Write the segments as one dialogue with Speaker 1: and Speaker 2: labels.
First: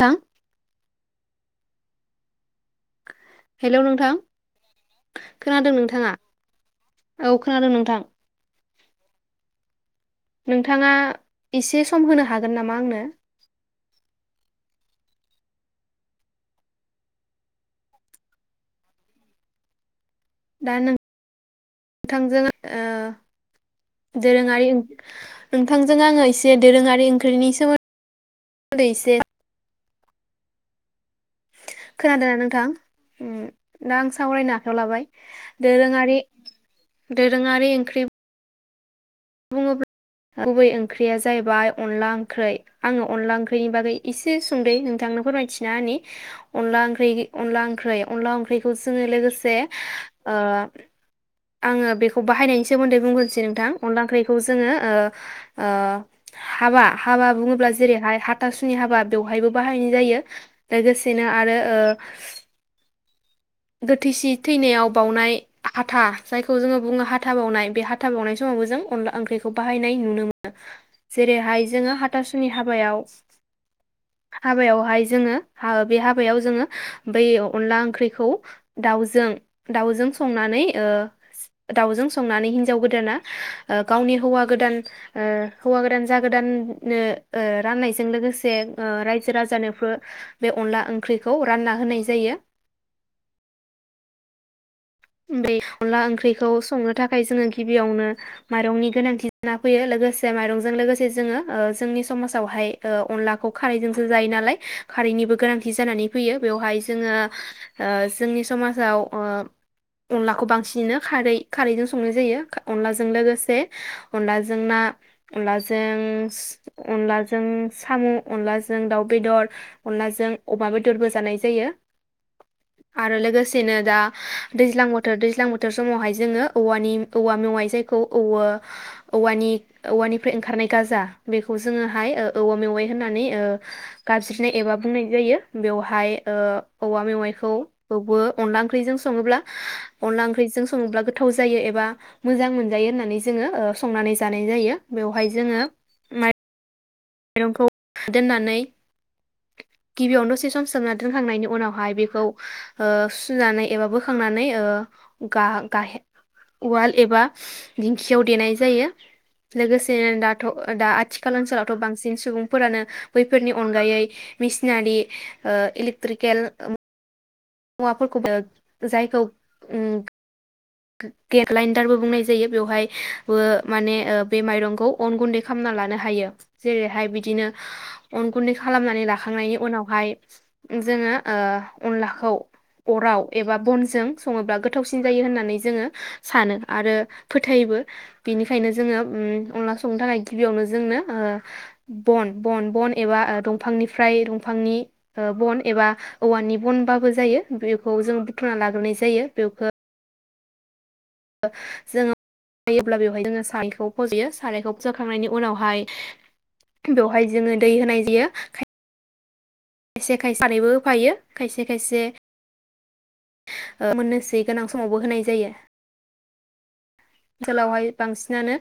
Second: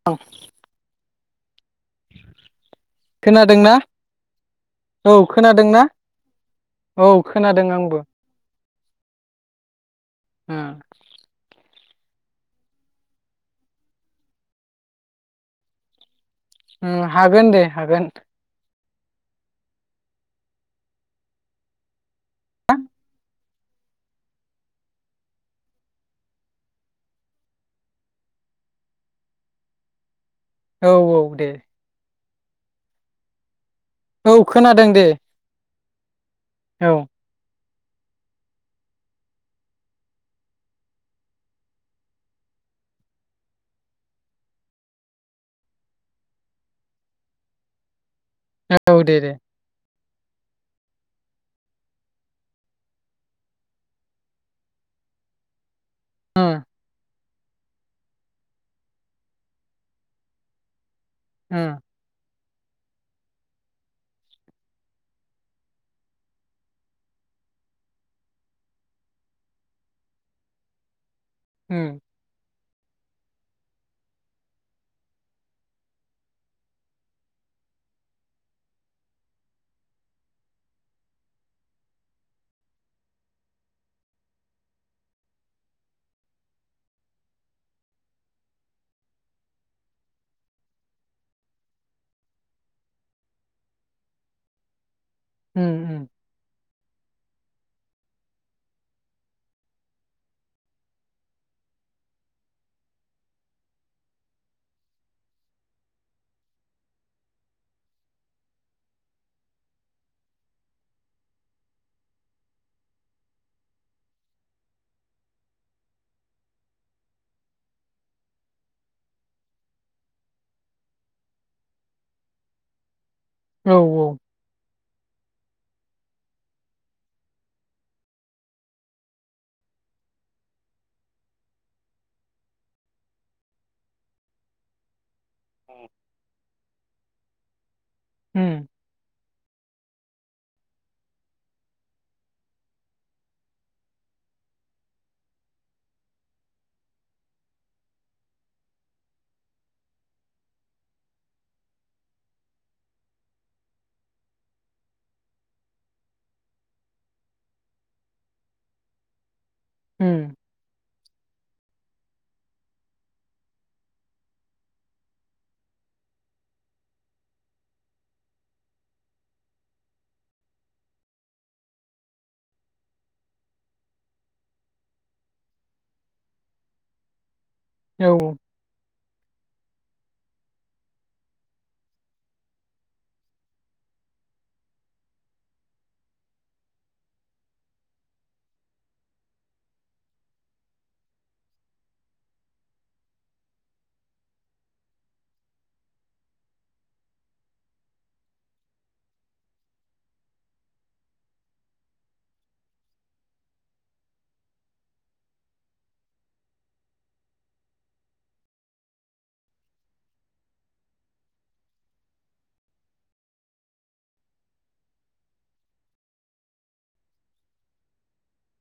Speaker 1: मा
Speaker 2: औ [inaudible] खोनादोंना
Speaker 1: हेलौ नोंथां
Speaker 2: औ
Speaker 1: खोनादों
Speaker 2: खोनादोंना
Speaker 1: नोंथाङा
Speaker 2: औ खोनादों आंबो! ओ
Speaker 1: नोंथाङा एसे। सम होनो हागोन नामा आंनो।
Speaker 2: उम हागोन दे हागोन।
Speaker 1: दा नों। थांजों ओ। दोरोङारि नोंथांजों आङो एसे दोरोङारि ओंख्रिनि सोमोन्दै [inaudible] दै एसे
Speaker 2: औ औ दे।
Speaker 1: खोनादोंना नोंथां। दा आं
Speaker 2: औ
Speaker 1: सावरायनो आखायाव
Speaker 2: खोनादों दे
Speaker 1: लाबाय। दोरोङारि
Speaker 2: औ
Speaker 1: दोरोङारि ओंख्रि आरो बै ओंख्रिया जाहैबाय अनला ओंख्रै आङो अनला ओंख्रैनि बागै एसे संदै नोंथांनो फोरमायथिना अनला ओंख्रि अनला ओंख्रै अनला ओंख्रिखौ
Speaker 2: औ
Speaker 1: जोङो
Speaker 2: दे दे
Speaker 1: लोगोसे ओ आङो बेखौ बाहायनायनि सोमोन्दै बुंगोनोसै नोंथां अनला ओंख्रिखौ जोङो ओ ओ।
Speaker 2: उम
Speaker 1: हाबा हाबा बुङोब्ला जेरैहाय हाथासुनि हाबा बेवहायबो बाहायनाय जायो लोगोस दिनो आरो
Speaker 2: उम
Speaker 1: ओ। गोथैसि थैनायाव बावउनाय हाथा जायखौ जोङो बुङो हाथा बावनाय बे हाथा बावनाय समावबो जों अनला ओंख्रिखौ बाहायनाय नुनो मोनो। जेरैहाय
Speaker 2: उम
Speaker 1: जोङो हाथासुनि हाबायाव हाबायावहाय जोङो ओ बे हाबायाव जोङो बै अनला ओंख्रिखौ दाउजों दाउजों संनानै ओ दाउजों संनानै हिनजाव गोदाना ओ गावनि हौवा गोदान ओ हौवा गोदान जागोदाननो ओ राननायजों लोगोसे ओ रायजो राजानोबो बे अनला ओंख्रिखौ रानना होनाय जायो। बे
Speaker 2: उम
Speaker 1: अनला
Speaker 2: उम
Speaker 1: ओंख्रिखौ संनो थाखाय जोङो गिबियावनो माइरंनि गोनांथि जाना फैयो लोगोसे माइरंजों लोगोसे जोङो ओ जोंनि समाजावहाय अनलाखौ खारैजोंसो जायो नालाय खारैनिबो गोनांथि जानानै फैयो बेवहाय जोङो ओ जोंनि समाजाव ओ। अनलाखौ बांसिनो खारै खारैजों संनाय जायो अनलाजों लोगोसे अनलाजों ना अनलाजों अनलाजों साम' अनलाजों दाउ बेदर अनलाजों अमा बेदरबो जानाय जायो। आरो
Speaker 2: औ
Speaker 1: लोगोसेनो दा। दैज्लां बोथोर दैज्लां बोथोर समावहाय जोङो औवानि औवा मेवयाय जायखौ औ औवानि औवानिफ्राय ओंखारनाय गाजा बेखौ जोङोहाय औवा मेवयाय होननानै गाबज्रिनाय एबा बुंनाय जायो बेवहाय ओ औवा मेवाइखौ खौबो
Speaker 2: उम
Speaker 1: अनदला ओंख्रिजों सङोब्ला अनला ओंख्रिजों सङोब्ला गोथाव जायो एबा मोजां मोनजायो होननानै जोङो ओ संनानै जानाय जायो बेवहाय जोङो माय माइरंखौ दोननानै गिबियाव दसे सम सोमनानै दोनखांनायनि उनावहाय बेखौ ओ सुनानै एबा बोखांनानै ओ गा गाहे उवाल एबा दिंखियाव देनाय जायो। लोगोसेनो
Speaker 2: उम
Speaker 1: दाथ' दा आथिखाल ओनसोलाव बांसिन सुबुंफोरानो बैफोरनि अनगायै मेसिनारि ओ इलेकट्रिकेल मुवाफोरखौबो जायखौ ओम गेदलेनडारबो बुंनाय जायो बेवहायबो माने बे माइरंखौ अन गुन्दै खालामना लानो हायो जेरैहाय बिदिनो
Speaker 2: औ
Speaker 1: अन गुन्दै खालामनानै लाखांनायनि उनाव हायो जोङो ओ अनलाखौ अराव एबा बनजों स‌ङोबा गोथावसिन जायो होननानै ज जोङो सानो आरो फोथायबो बिनिखायनो जोङो ओम अनला संनो थाखाय गिबियावनो जोंनो ओ बन बन बन एबा दंफांनिफ्राय दंफांनि बन एबा औवानि बनबाबो जायो बेखौ जों बुथुमना लाग्रोनाय जायो बेखौ ओ जोङो नायोब्ला बेवहाय जोङो सारायखौ फज'यो सारायखौ फजखांनायनि उनावहाय बेवहाय जोङो दै होनाय जायो। खायसे खायसे खारैबो होफायो खायसे खायसे ओ मोननोसै गोनां समावबो होनाय जायो। ओनसोलावहाय बांसिनानो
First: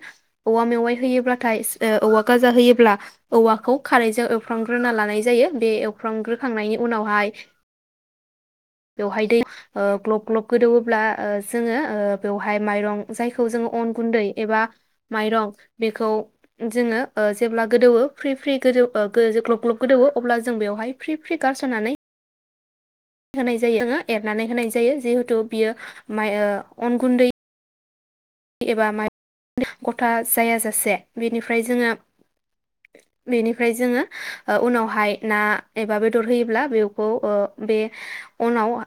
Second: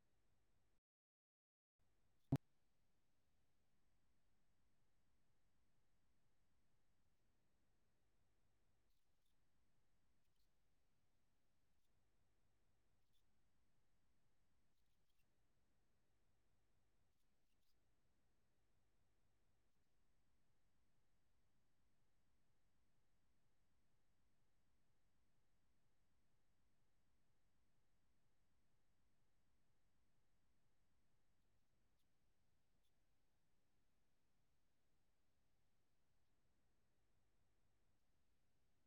Speaker 1: औवा मेवाइ होयोब्लाथाय ओ औवा गाजा होयोब्ला औवाखौ खारैजों एवफ्रामग्रोना लानाय जायो बे एवफ्रामग्रोखांनायनि उनावहाय बेवहाय दै ओ ग्लब ग्लब गोदौवोब्ला ओ जोङो ओ बेवहाय माइरं जायखौ जोङो अन गुन्दै एबा माइरं बेखौ जोङो ओ जेब्ला गोदौ फ्रि फ्रि गोदौ ओ ग्लब ग्लब गोदौवो अब्ला जों बेवहाय फ्रि फ्रि गारसननानै होनाय जायो एरनानै होनाय जायो जिहेथु बियो माइ ओ अन गुन्दै एबा माइ गथा जायाजासे बेनिफ्राय जोङो बेनिफ्राय जोङो ओ उनावहाय ना एबा बेदर होयोब्ला बेखौ ओ बे उनाव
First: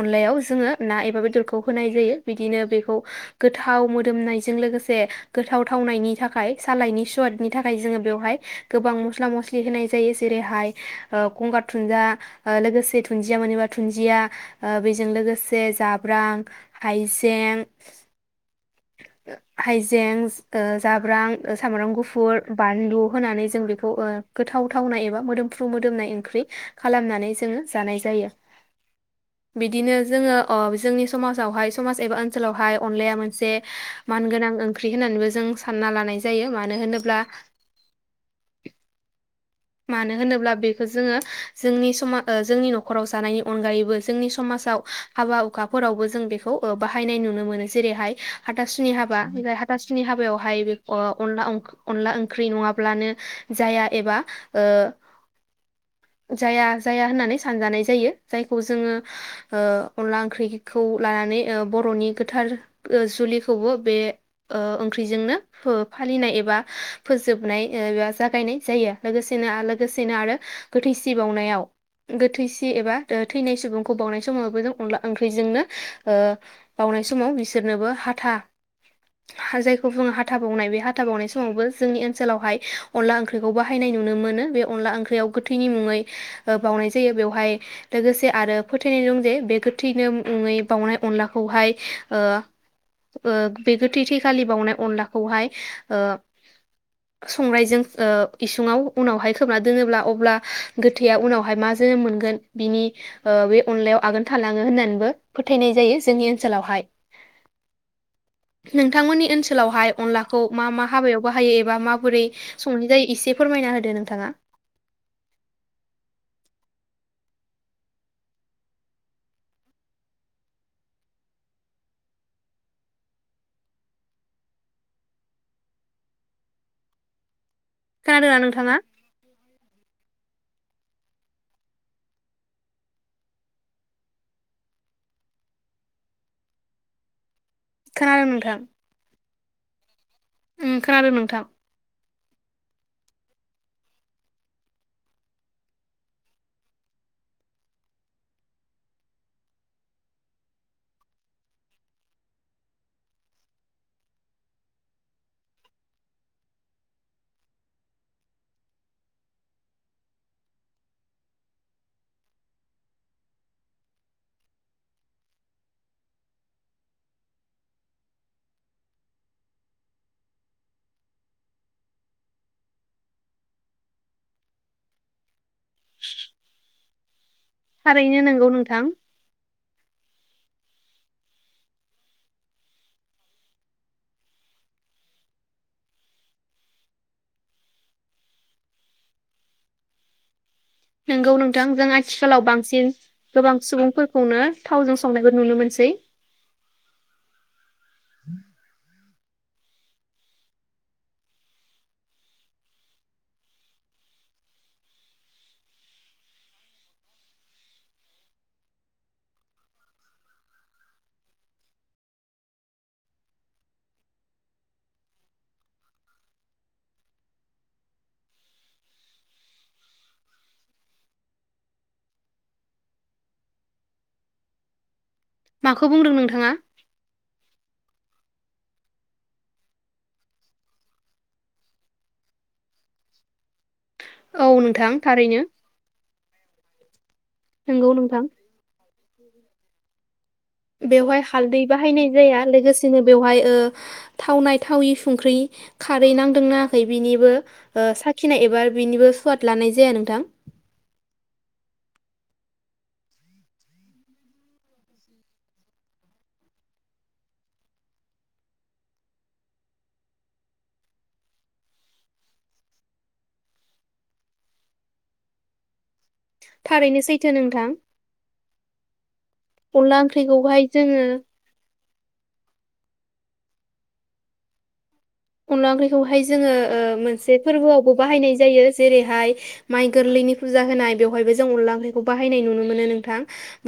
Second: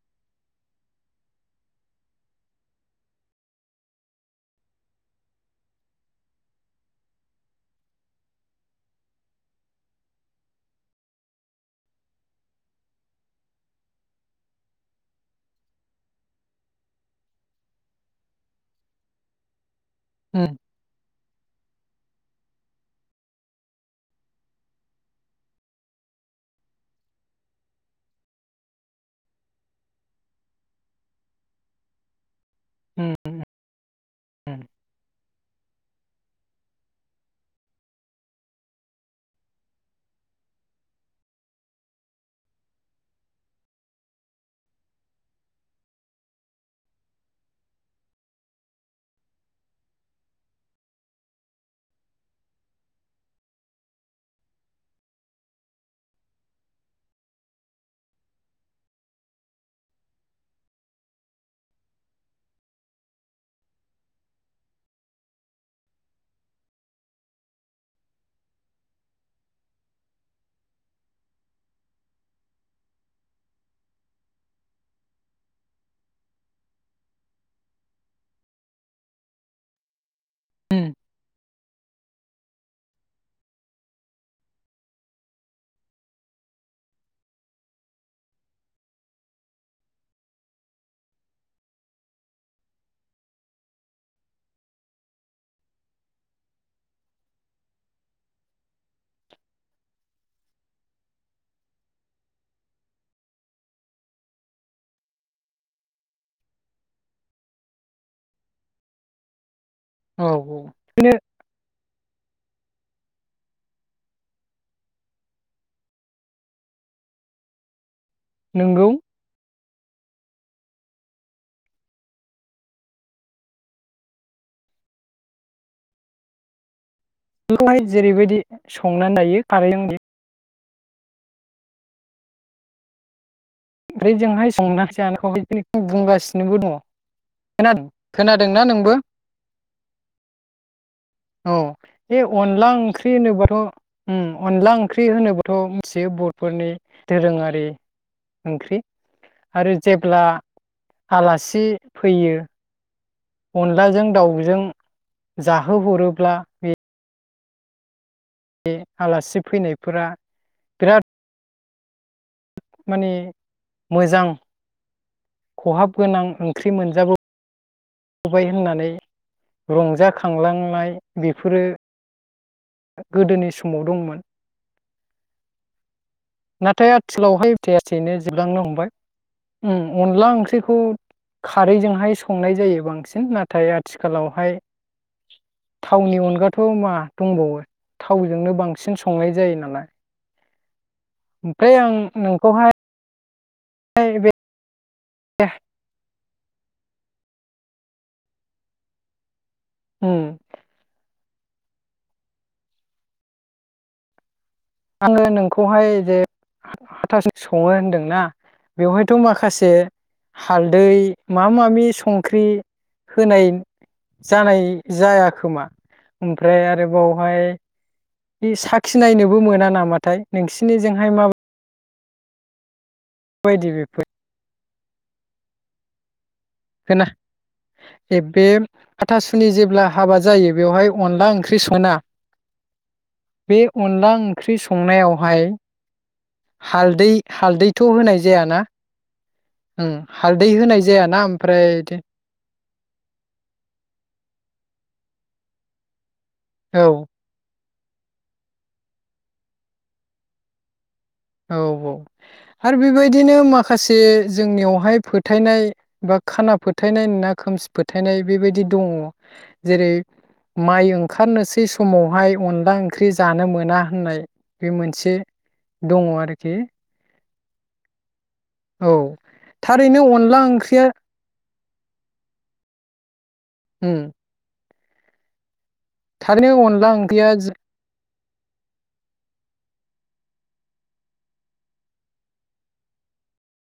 Speaker 1: अनलायाव जोङो ना एबा बेदरखौ होनाय जायो बिदिनो बेखौ गोथाव मोदोमनायजों लोगोसे गोथाव थावनायनि थाखाय सालायनि सवादनि थाखाय जोङो बेवहाय गोबां मस्ला मस्लि होनाय जायो जेरैहाय गंगार धुनदिया लोगोसे धुनदिया मोनबा धुन्दिया ओ बेजों लोगोसे जाब्रां हाइजें हाइज जें
Speaker 2: उम
Speaker 1: ओ जाब्रां ओ सामब्राम गुफ गुफुर बानलु होनानै जों बेखौ ओ गोथाव थावनाय एबा मोदोमफ्रु मोदोमनाय ओंख्रि खालामनानै जोङो जानाय जायो। बिदिनो जोङो अ जोंनि समाजावहाय समाज एबा ओन सोलावहाय
Speaker 2: उम
Speaker 1: अनलाया मोनसे मानगोनां
Speaker 2: उम
Speaker 1: ओंख्रि होननानैबो जों सान्ना लानाय जायो मानो होनोब्ला मानो होनोब्ला बेखौ जोङो जोंनि समा जोंनि न'खराव जानायनि अनगायैबो जोंनि समाजाव हाबा हुखाफोरावबो जों बेखौ ओ बाहायनाय नुनो मोनो जेरैहाय हाथासुनि हाबा बे हाथासुनि हाबायावहाय बे अनला अनला ओंख्रि नङाब्लानो जाया एबा ओ जाया जाया होननानै सानजानाय जायो जायखौ जोङो ओ अनला ओंख्रिखौ लानानै ओ बर'नि गोथार जुलिखौबो बे ओ ओंख्रिजोंनो फालिनाय एबा फोजोबनाय एबा जागायनाय जायो लोगोसे सेनो लोगोसेनो आरो गोथैसि बावनायाव गोथैसि एबा थैनाय सुबुंखौ बावनाय समाव अन ओंख्रिजोंनो ओ बावनाय समाव बिसोरनोबो हाथा जायखौ बुङो हाथा बावनाय बे
Speaker 2: उम
Speaker 1: हाथा बावनाय समावबो जोंनि ओनसोलावहाय अनला ओंख्रिखौ बाहायनाय नुनो मोनो बे अनला ओंख्रियाव गोथैनि मुङै ओ बाउनाय जायो बेवहाय लोगोसे आरो फोथायनाय दं जे बे गोथैनो मुङै बाउनाय अनलाखौहाय ओ ओ बे गोथै थैखालि बाउनाय अनलाखौहाय ओ संग्रायजों ओ इसुङाव उनावहाय खोबना दोनोब्ला अब्ला गोथैया उनावहाय मा जोनोम मोनगोन बिनि ओ बे अनलायाव आगोन थालाङो होननानैबो फोथायनाय जायो जोंनि ओनसोलावहाय नोंथांमोननि ओनस सोलावहाय
Speaker 2: औ
Speaker 1: अनलाखौ मा मा
Speaker 2: बिदिनो
Speaker 1: हाबायावबो हायो एबा मा बोरै संनाय जायो एसे फोरमायना हो दे नोंथाङा
Speaker 2: नोंगौ बेखौहाय
Speaker 1: खोनादोंना
Speaker 2: जेरैबायदि
Speaker 1: नोंथाङा
Speaker 2: संनानै जायो खारैजों ओफ्राय जोंहाय संनानै जानायखौहाय [unintelligible] बुंगासिनोबो दङ। खोनाद
Speaker 1: खोनादों
Speaker 2: खोनादोंना नोंबो?
Speaker 1: उय खोनादों नोंथां।
Speaker 2: औ बे अनला ओंख्रि होनोबाथ' ओं अनला ओंख्रि होनोबाथ' मिथियो बर'फोरनि दोरोङारि ओंख्रि आरो जेब्ला आलासि फैयो अनलाजों दाउजों जाहोहरोब्ला बे बे आलासि फैनायफोरा बिराद माने मोजां खहाब गोनां ओंख्रि मोनजाबो बोबाय होननानै रंजाखांलांनाय बेफोरो गोदोनि समाव दंमोन नाथाय आथि खालावहाय थैया थैैनो
Speaker 1: थारैनो नोंगौ
Speaker 2: जोबलांनो
Speaker 1: नोंथां
Speaker 2: हमबाय। ओं अनला ओंख्रिखौ खारैजोंहाय संनाय जायो बांसिन नाथाय आथिखालावहाय थावनि अनगाथ' मा दंबावो थावजोंनो बांसिन संनाय जायो नालाय
Speaker 1: नोंगौ नोंथां
Speaker 2: ओमफ्राय
Speaker 1: जों
Speaker 2: आं
Speaker 1: आथिखालाव
Speaker 2: नोंखौहाय
Speaker 1: बांसिन गोबां
Speaker 2: बे
Speaker 1: सुबुंफोरखौनो थावजों संनायखौ नुनो मोनसै [inaudible]
Speaker 2: उम आङो नोंखौहाय जे हाथास सङो होनदोंना बेवहायथ' माखासे हालदै मा माबि संख्रि होनाय जानाय जायाखोमा ओमफ्राय आरोबावहाय बे साखिनायनोबो मोना नामाथाय नोंसिनिजोंहाय माबा बायदि बेफोर?
Speaker 1: माखौ बुंदों नोंथाङा?
Speaker 2: होना ऐ बे हाथासुनि जेब्ला हाबा जायो बेवहाय अनला ओंख्रि सोना बे अनला
Speaker 1: औ
Speaker 2: ओंख्रि
Speaker 1: नोंथां थारैनो
Speaker 2: संनायावहाय हालदै हालदैथ'
Speaker 1: नोंगौ
Speaker 2: होनाय
Speaker 1: नोंथां
Speaker 2: जायाना? ओं हालदै होनाय जायाना?
Speaker 1: दै
Speaker 2: ओमफ्राय
Speaker 1: बाहायनाय जाया लोगोसेनो बेवहाय ओ थावनाय थावि संख्रि खार हालदै नांदों नाङाखै
Speaker 2: औ
Speaker 1: बिनिबो ओ साखिनाय एबा बेनिबो सुवाद लानाय जाया नोंथां
Speaker 2: औ औ आरो बेबायदिनो माखासे जोंनियावहाय फोथायनाय बा खाना फोथायनाय ना खोमसि फोथायनाय बेबादि दङ। जेरै माइ ओंखारनोसै समावहाय अनला ओंख्रि जानो मोना होननाय बे मोनसे दङ आरो
Speaker 1: थारैनो सैथो थो नोंथां
Speaker 2: औ थारैनो अनला
Speaker 1: ओंख्रिखौहाय
Speaker 2: ओंख्रिया
Speaker 1: जोङो
Speaker 2: उम
Speaker 1: अनदला ओंख्रिखौहाय जोङो
Speaker 2: थारैनो
Speaker 1: ओ
Speaker 2: अनला ओंख्रिया
Speaker 1: मोनसे
Speaker 2: जो
Speaker 1: फोरबोआवबो बाहायनाय जायो जेरैहाय माइ गोरलैनि फुजा होनाय बेवहायबो जों अनला ओंख्रिखौ बायनाय नुनो मोनो नोंथां।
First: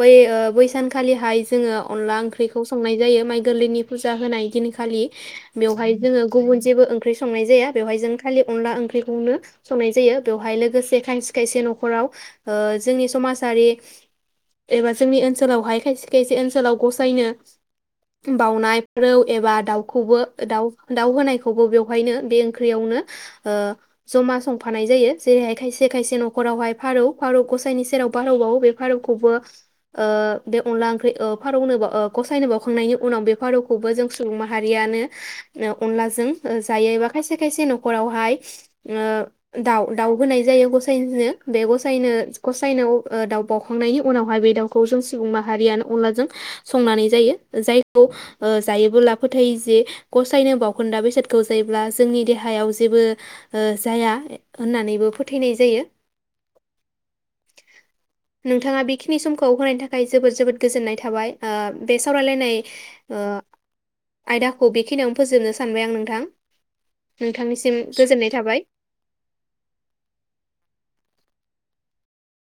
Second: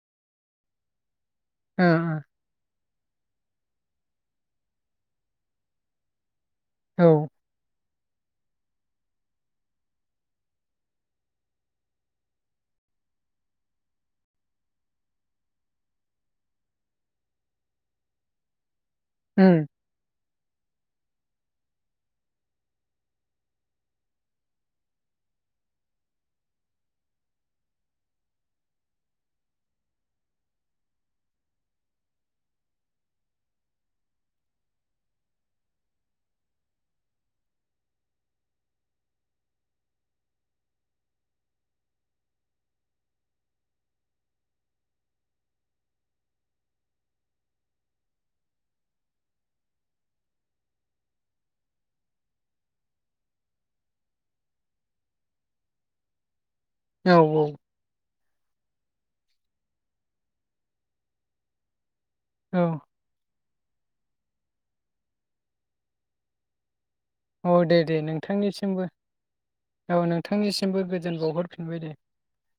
Speaker 1: बै ओ बै सानखालिहाय जोङो
Speaker 2: ओ
Speaker 1: अनला ओंख्रिखौ सं संनाय जायो माइ गोरलैनि फुजा होनाय दिनखालि बेवहाय जोङो गुबुन जेबो
Speaker 2: ओ
Speaker 1: ओंख्रि संनाय जाया। बेवहाय जों खालि अनला ओंख्रिखौनो संनाय जायो। बेवहाय लोगोसे खायसे खायसे न'खराव ओ जोंनि समाजारि एबा जोंनि ओनसोलावहाय खायसे खायसे ओनसोलाव गसायनो बावउनाय रौ
Speaker 2: औ
Speaker 1: एबा
Speaker 2: उम
Speaker 1: दाउखौबो ओ दाउ दाउ होनायखौबो बेवहायनो बे ओंख्रियावनो ओ जमा संफानाय जायो। जेरैहाय खायसे खायसे न'खरावहाय फारौ फारौ गसायनि सेराव फारौ बावो बे फारौखौबो ओ बे अनला ओंख्रि ओ फारौनो बो ओ बाव गसायनो बावखांनायनि उनाव बे फारौखौबो जों सुबुं माहारियानो अनलाजों ओ जायो एबा खायसे खायसे न'खरावहाय ओ दाउ दाउ होनाय जायो गसाइनो बे गसायनो गसायनो दाउ बाउखांनायनि उनावहाय बे दाउखौ जों सुबुं माहारियानो अनलाजों संनानै जायो जायखौ जायोबोला फोथायो जे गसायनो बावखोन्दा बेसादखौ जायोब्ला जोंनि देहायाव जेबो ओ जाया होननानैबो फोथायनाय जायो।
Speaker 2: औ औ
Speaker 1: खिनि समखौ होनायनि थाखाय जोबोद जोबोद गोजोननाय थाबाय ओ बे सावरायलायनाय
Speaker 2: औ
Speaker 1: ओ आयदाखौ बि खिनियावनो फोजोबनो सानबाय आं नोंथां।
Speaker 2: औ दे
Speaker 1: नोंथांनिसिम
Speaker 2: दे
Speaker 1: गोजोननाय थाबाय
Speaker 2: नोंथांनिसिमबो औ नोंथांनिसिमबो गोजोन बावहर फिनबाय दे।